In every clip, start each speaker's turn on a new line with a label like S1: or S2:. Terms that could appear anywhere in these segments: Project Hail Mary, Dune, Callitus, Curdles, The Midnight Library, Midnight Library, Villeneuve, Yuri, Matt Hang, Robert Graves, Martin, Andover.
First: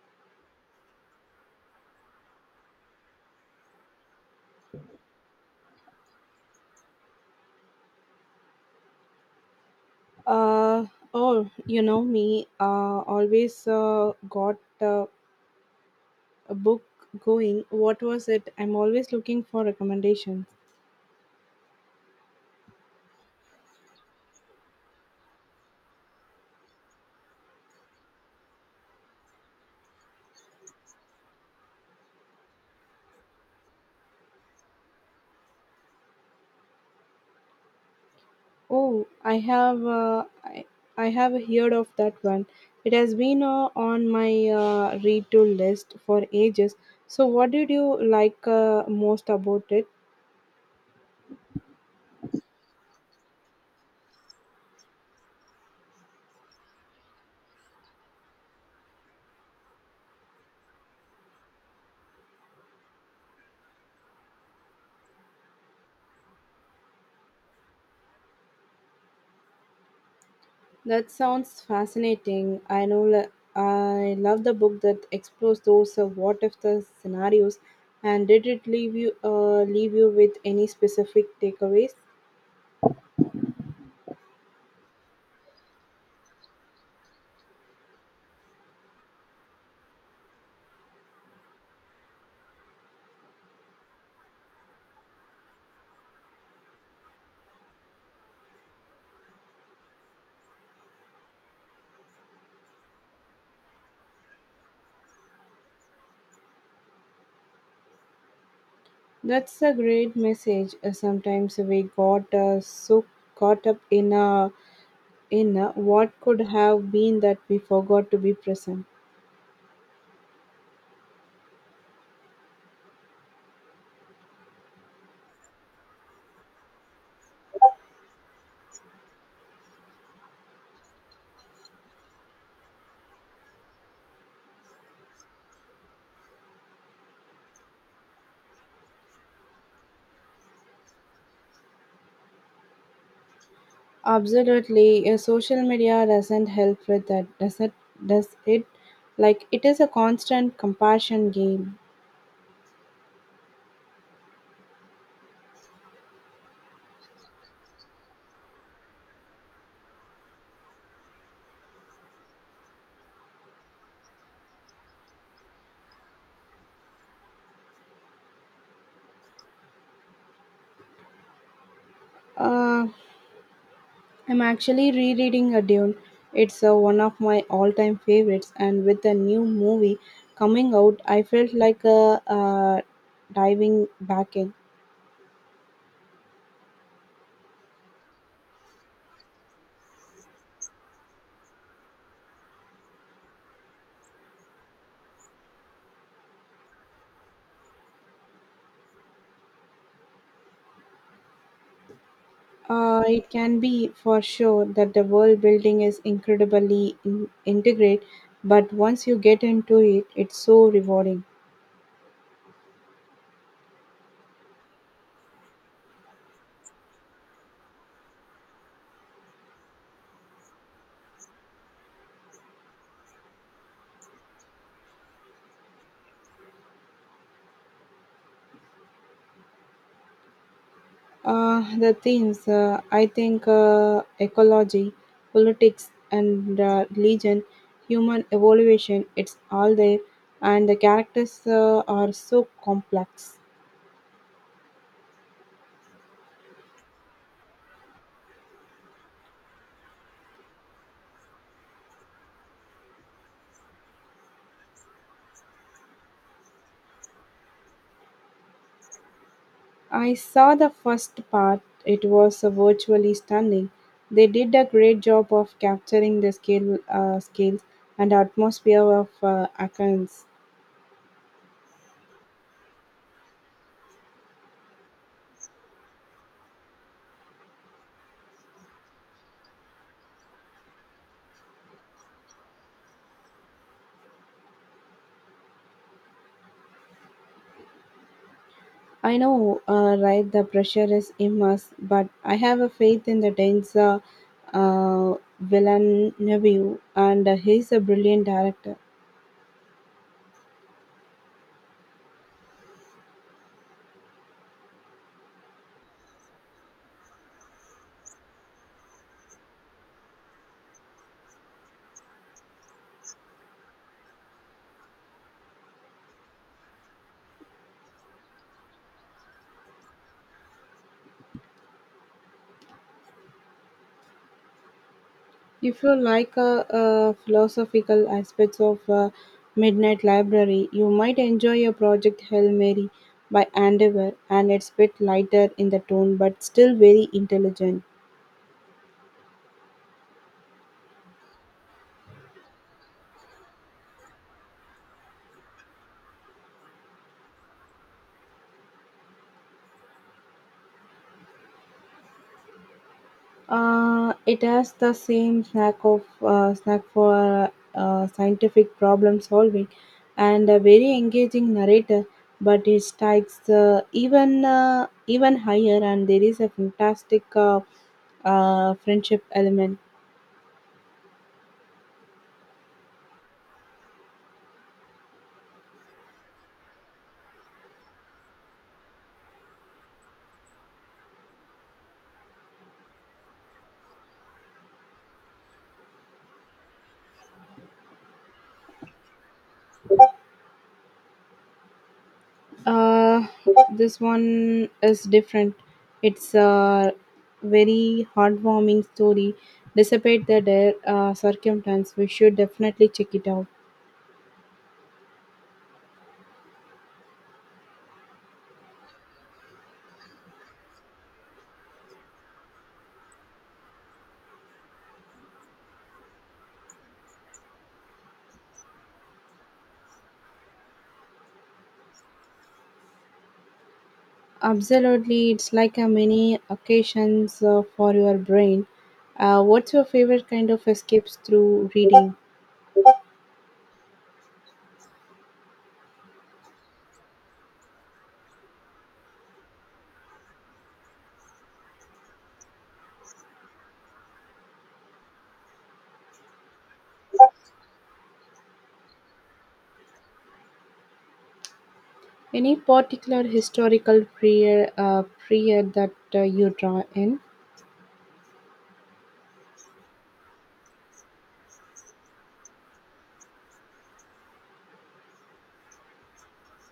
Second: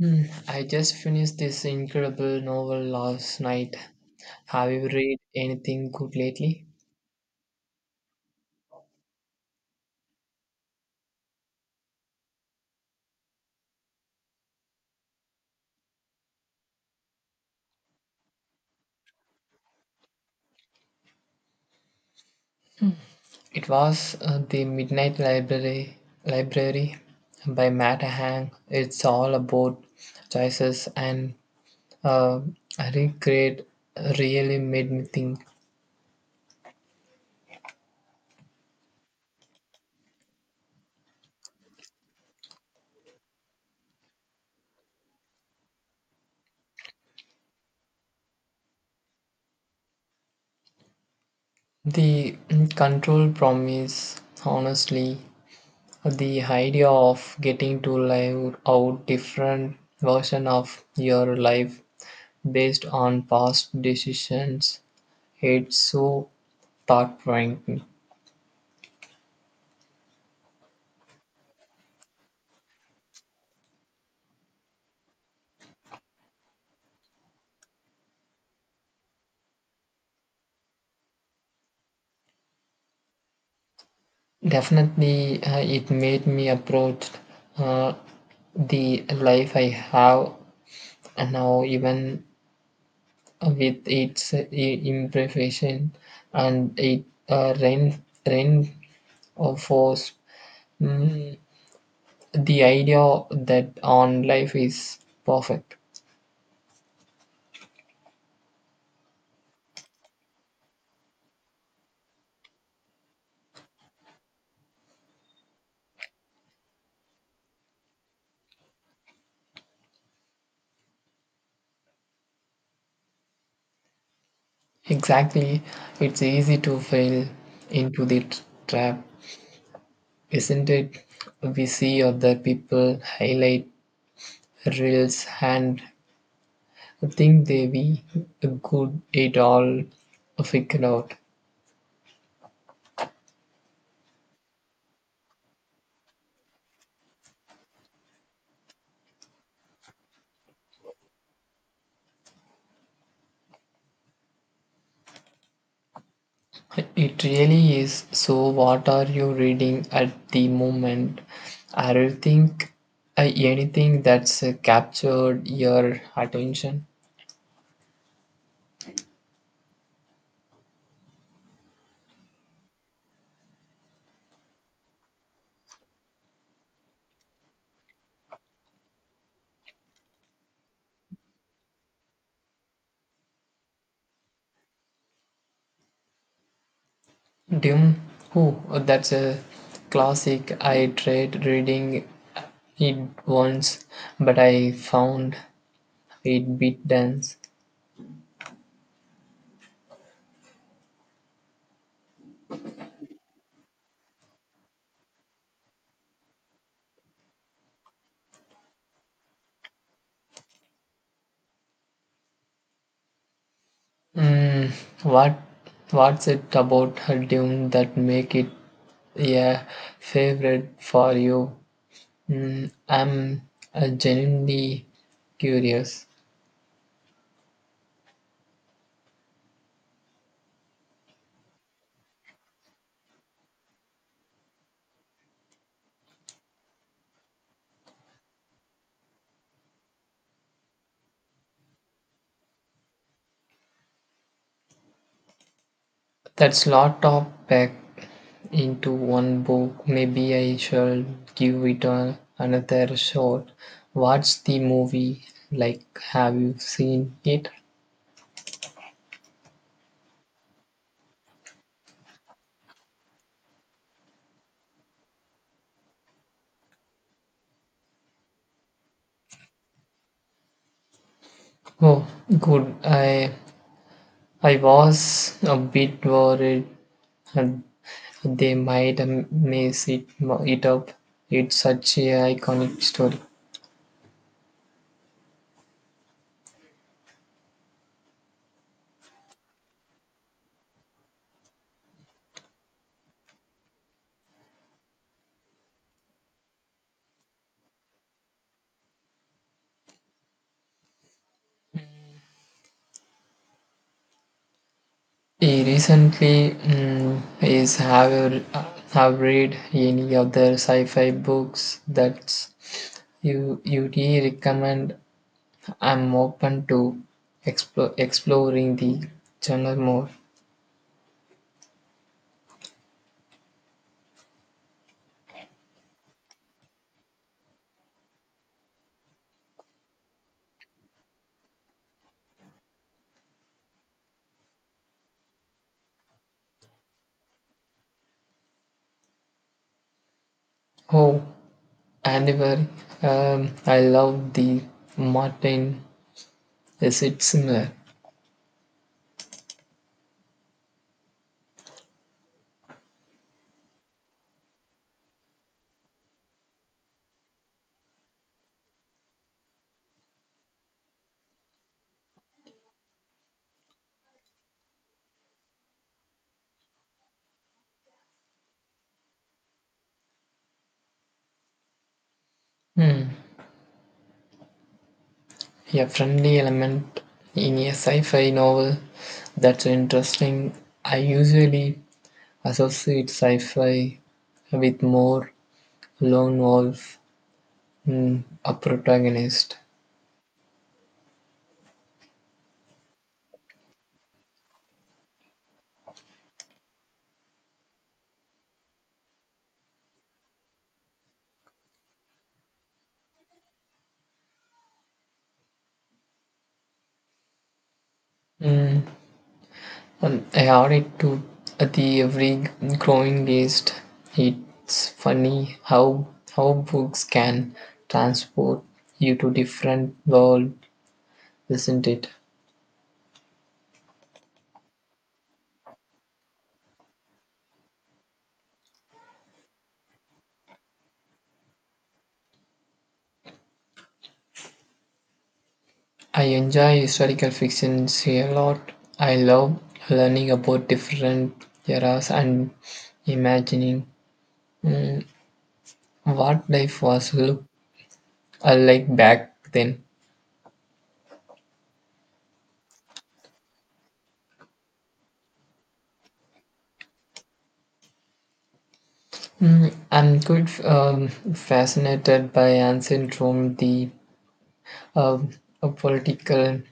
S1: Hmm, I just finished this incredible novel last night. Have you read anything good lately?
S2: Uh, oh, you know me, always got uh, a book going. What was it? I'm always looking for recommendations.
S1: It was The Midnight Library Library by Matt Hang. It's all about choices and uh, regret really made me think.
S2: Oh, I have I have heard of that one. It has been on my read to list for ages. So, what did you like most about it?
S1: The control promise honestly the idea of getting to live out different version of your life based on past decisions it's so thought provoking
S2: That sounds fascinating. I love the book that explores those what if the scenarios. And did it leave you with any specific takeaways?
S1: definitely it made me approach uh, the life I have now even with its imperfection and it rain rain of force Mm, the idea that on life is perfect.
S2: That's a great message. Sometimes we got so caught up in what could have been that we forgot to be present.
S1: Exactly, it's easy to fall into the trap, isn't it? We see other people highlight reels and think they be good it all figured out.
S2: Absolutely, social media doesn't help with that, does it? Does it? Like it is a constant compassion game.
S1: It really is. So, what are you reading at the moment? I don't think anything that's captured your attention.
S2: Uh, I'm actually rereading A Dune. It's one of my all time favorites, and with the new movie coming out, I felt like diving back in.
S1: Dune. Oh, that's a classic. I tried reading it once, but I found it bit dense.
S2: It can be for sure that the world building is incredibly integrate, but once you get into it, it's so rewarding.
S1: Mm, what what's it about Dune that make it a favorite for you? I'm genuinely curious.
S2: The themes, I think, ecology, politics, and religion, human evolution, it's all there, and the characters are so complex.
S1: That's lot of packed into one book. Maybe I shall give another shot. What's the movie like? Have you seen it?
S2: I saw the first part, it was virtually stunning. They did a great job of capturing the scales and atmosphere of Athens.
S1: Oh, good. I was a bit worried and they might mess it up. It's such a iconic story.
S2: I know, right? The pressure is immense, but I have a faith in the Danes, uh, Villeneuve, and he's a brilliant director.
S1: He recently mm, is have you- r- have read any other sci-fi books that's You you de recommend I'm open to exploring the channel more.
S2: If you like philosophical aspects of Midnight Library, you might enjoy your project Hail Mary by Andover, and it's a bit lighter in the tone, but still very intelligent.
S1: Oh, anniversary. I love the Martin. Is it similar?
S2: It has the same snack of snack for scientific problem solving and a very engaging narrator. But it strikes even higher, and there is a fantastic friendship element.
S1: Hmm. A friendly element in a sci-fi novel that's interesting. I usually associate sci-fi with more lone wolf a protagonist.
S2: Uh, this one is different. It's a very heartwarming story. Despite the dire, circumstance, we should definitely check it out.
S1: Mm, I added to the every growing list. It's funny how books can transport you to different world, isn't it?
S2: Absolutely, it's like a mini occasions for your brain. What's your favorite kind of escapes through reading?
S1: I enjoy historical fiction a lot. I love learning about different eras and imagining what life was look like back then.
S2: Any particular historical period that you draw in?
S1: I'm good fascinated by ancient Rome, the uh, political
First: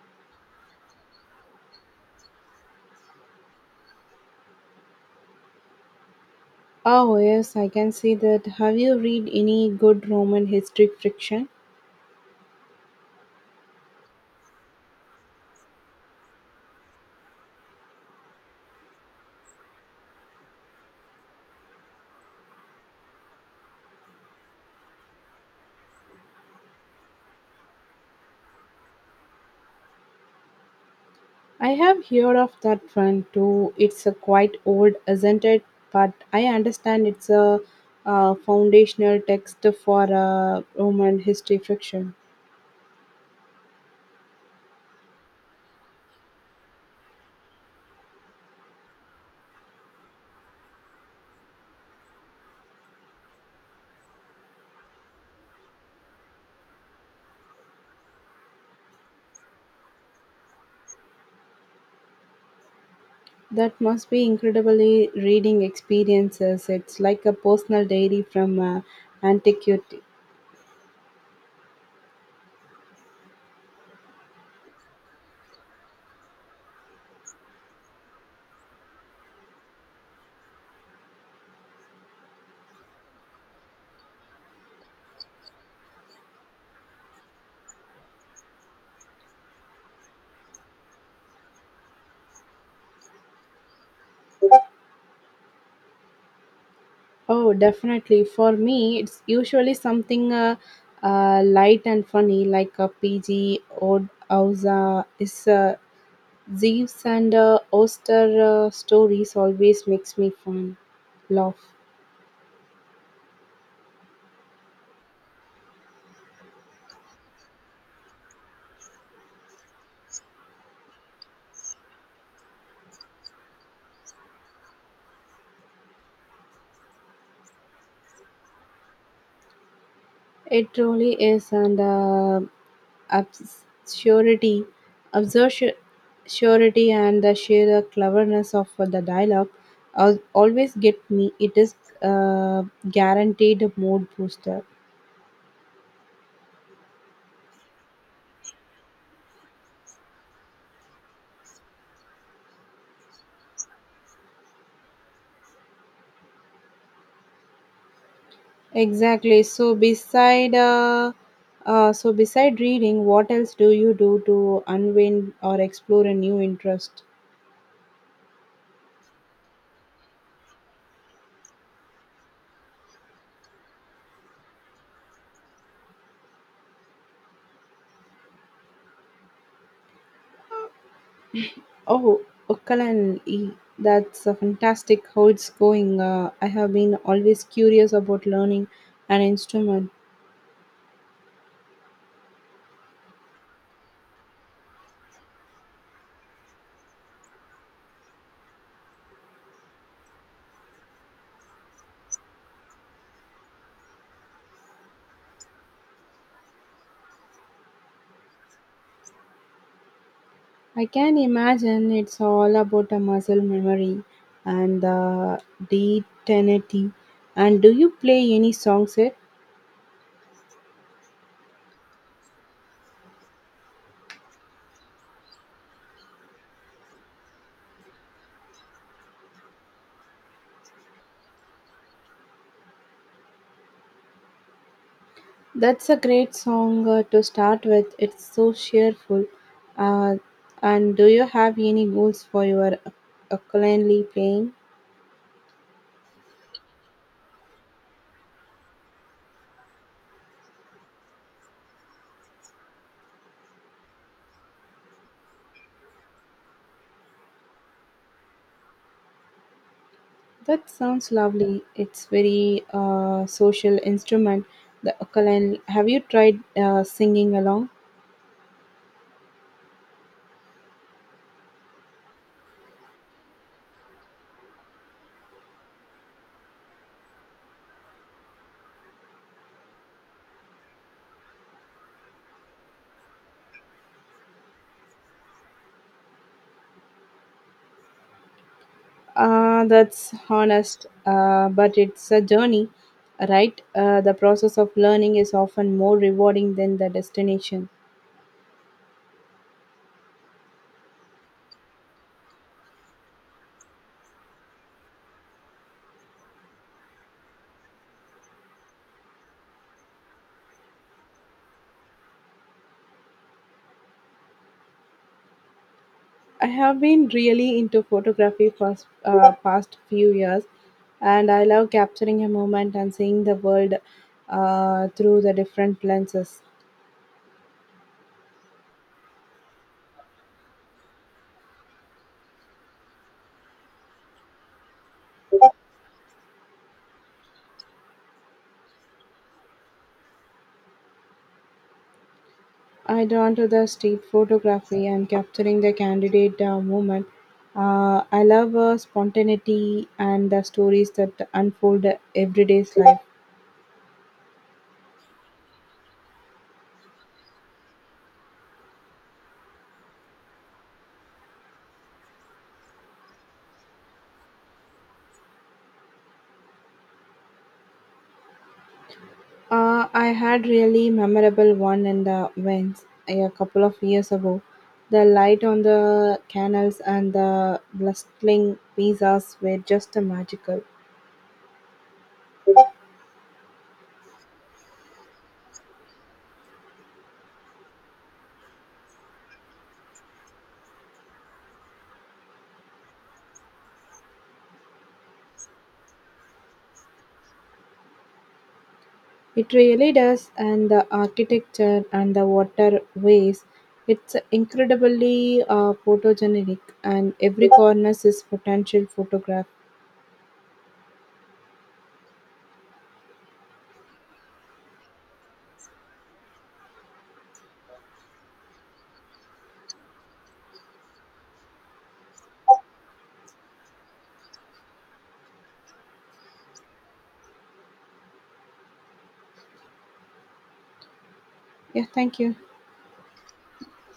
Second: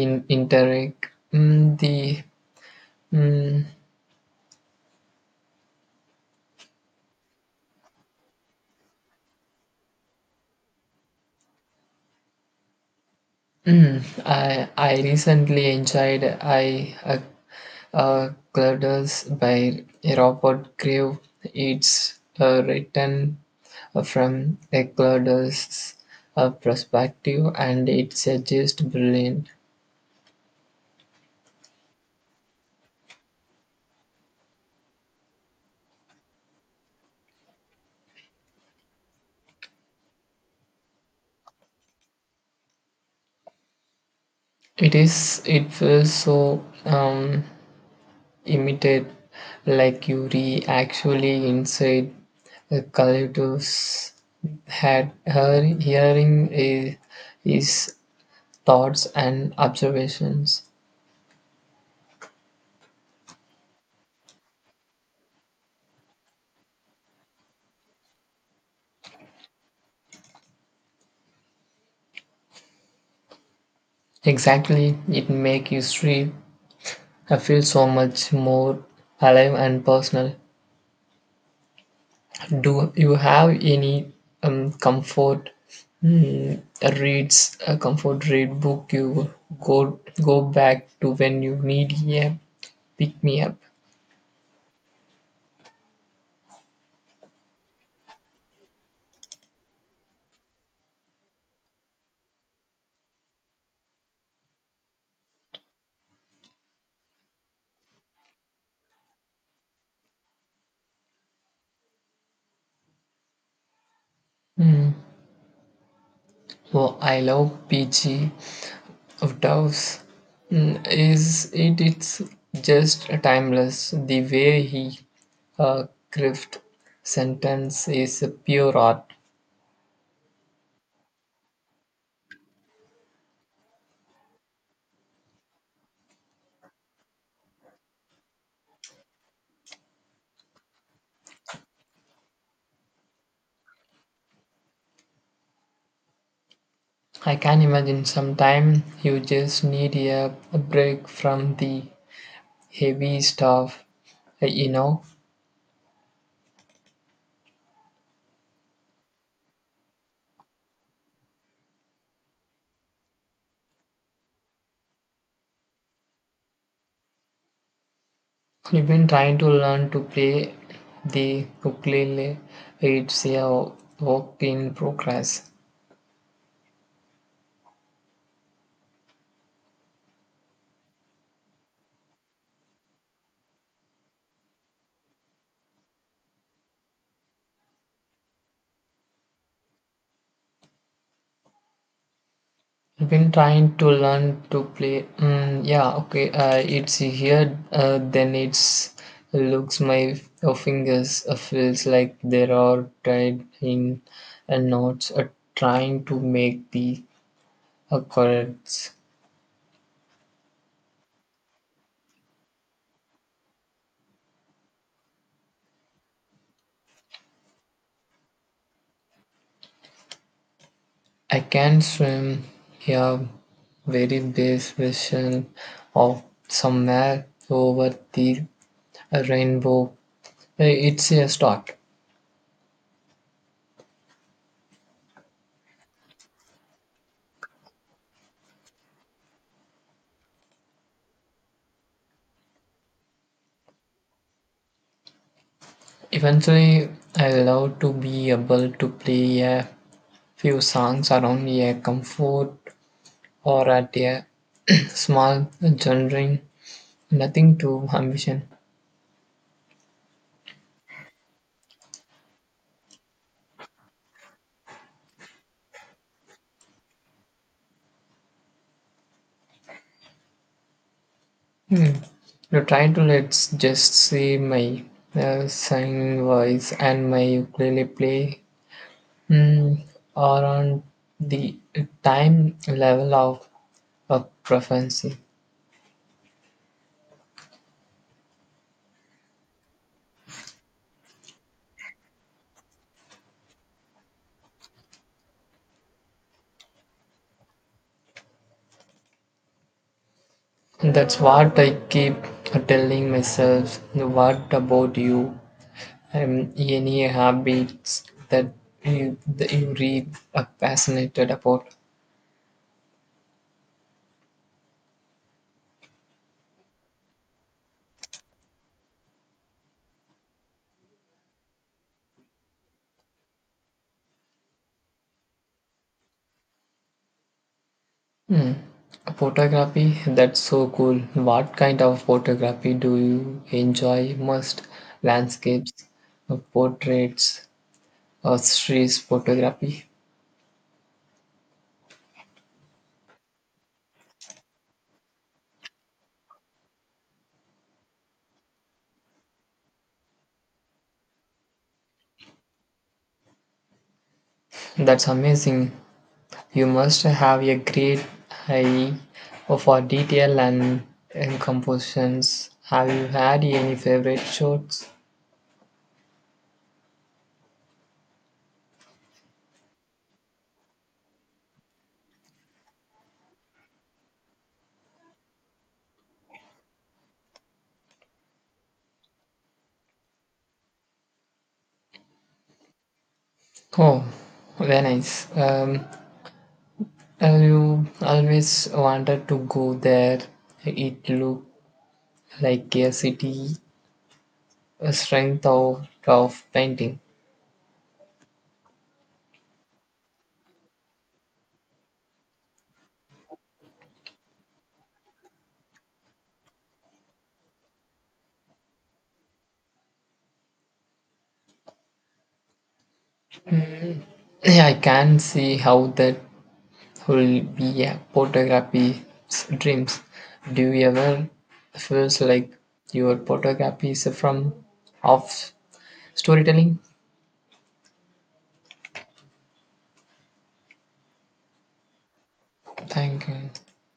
S1: in Interreg. Mm, the mm,
S2: Oh yes, I can see that. Have you read any good Roman history fiction?
S1: mm, I recently enjoyed I Curdles by Robert Graves. It's written from a Curdles perspective, and it's just brilliant.
S2: I have heard of that one too. It's a quite old, isn't it? But I understand it's a, foundational text for Roman history fiction.
S1: It is. It feels so. Imitate like Yuri actually inside the Callitus had her hearing i- his thoughts and observations.
S2: That must be incredibly reading experiences. It's like a personal diary from antiquity.
S1: Exactly, it make history feel so much more alive and personal. Do you have any comfort mm, reads a comfort read book you go go back to when you need a pick me up?
S2: Oh, definitely. For me, it's usually something light and funny, like a PG or Auza. Is Zeus and Oster stories always makes me fun laugh.
S1: Mm. Oh, I love peachy doves. Is it? It's just timeless. The way he uh, craft sentence is pure art.
S2: It truly is an absurdity, absurdity, and the sheer cleverness of the dialogue always get me. It is a guaranteed mood booster.
S1: I can imagine sometime you just need a break from the heavy stuff. You know,
S2: Exactly. So beside reading, what else do you do to unwind or explore a new interest?
S1: you've been trying to learn to play the ukulele. It's a work in progress.
S2: Oh, ukulele. That's fantastic how it's going. I have been always curious about learning an instrument.
S1: I've been trying to learn to play. Mm, yeah, okay. It's here. Then it's looks my fingers feels like they are tied in a knots. Trying to make the chords.
S2: I can imagine it's all about a muscle memory and the dexterity. And do you play any songs yet?
S1: I can swim. Yeah, very base version of somewhere over the rainbow. It's a start.
S2: That's a great song to start with. It's so cheerful. Uh, and do you have any goals for your ukulele playing?
S1: Eventually, I love to be able to play a Few songs are only a comfort or at a small genering, nothing too ambition.
S2: That sounds lovely. It's very social instrument, the ukulele. Have you tried singing along?
S1: Hmm. You try to let's just see my singing voice and my ukulele play mm, are on the time level of proficiency.
S2: That's honest, but it's a journey, right? The process of learning is often more rewarding than the destination.
S1: That's what I keep telling myself. What about you? Any habits that that you read are fascinated about?
S2: I have been really into photography for past few years, and I love capturing a moment and seeing the world through the different lenses.
S1: Hmm. Photography, that's so cool. What kind of photography do you enjoy most? Landscapes, portraits, or street photography?
S2: I drawn to the street photography and capturing the candidate moment. I love spontaneity and the stories that unfold everyday's life.
S1: That's amazing. You must have a great eye for detail and compositions. Have you had any favorite shots?
S2: I had really memorable one in the Vents a couple of years ago. The light on the canals and the blustling pizzas were just magical.
S1: Oh, very nice. Have you always wanted to go there? It looked like a city, a strength of painting.
S2: It really does, and the architecture and the waterways. It's incredibly photogenic, and every corner is potential photograph.
S1: I can see how that will be a photography's dreams. Do you ever feels like your photography is from off storytelling?
S2: Yeah, thank you.
S1: Thank you.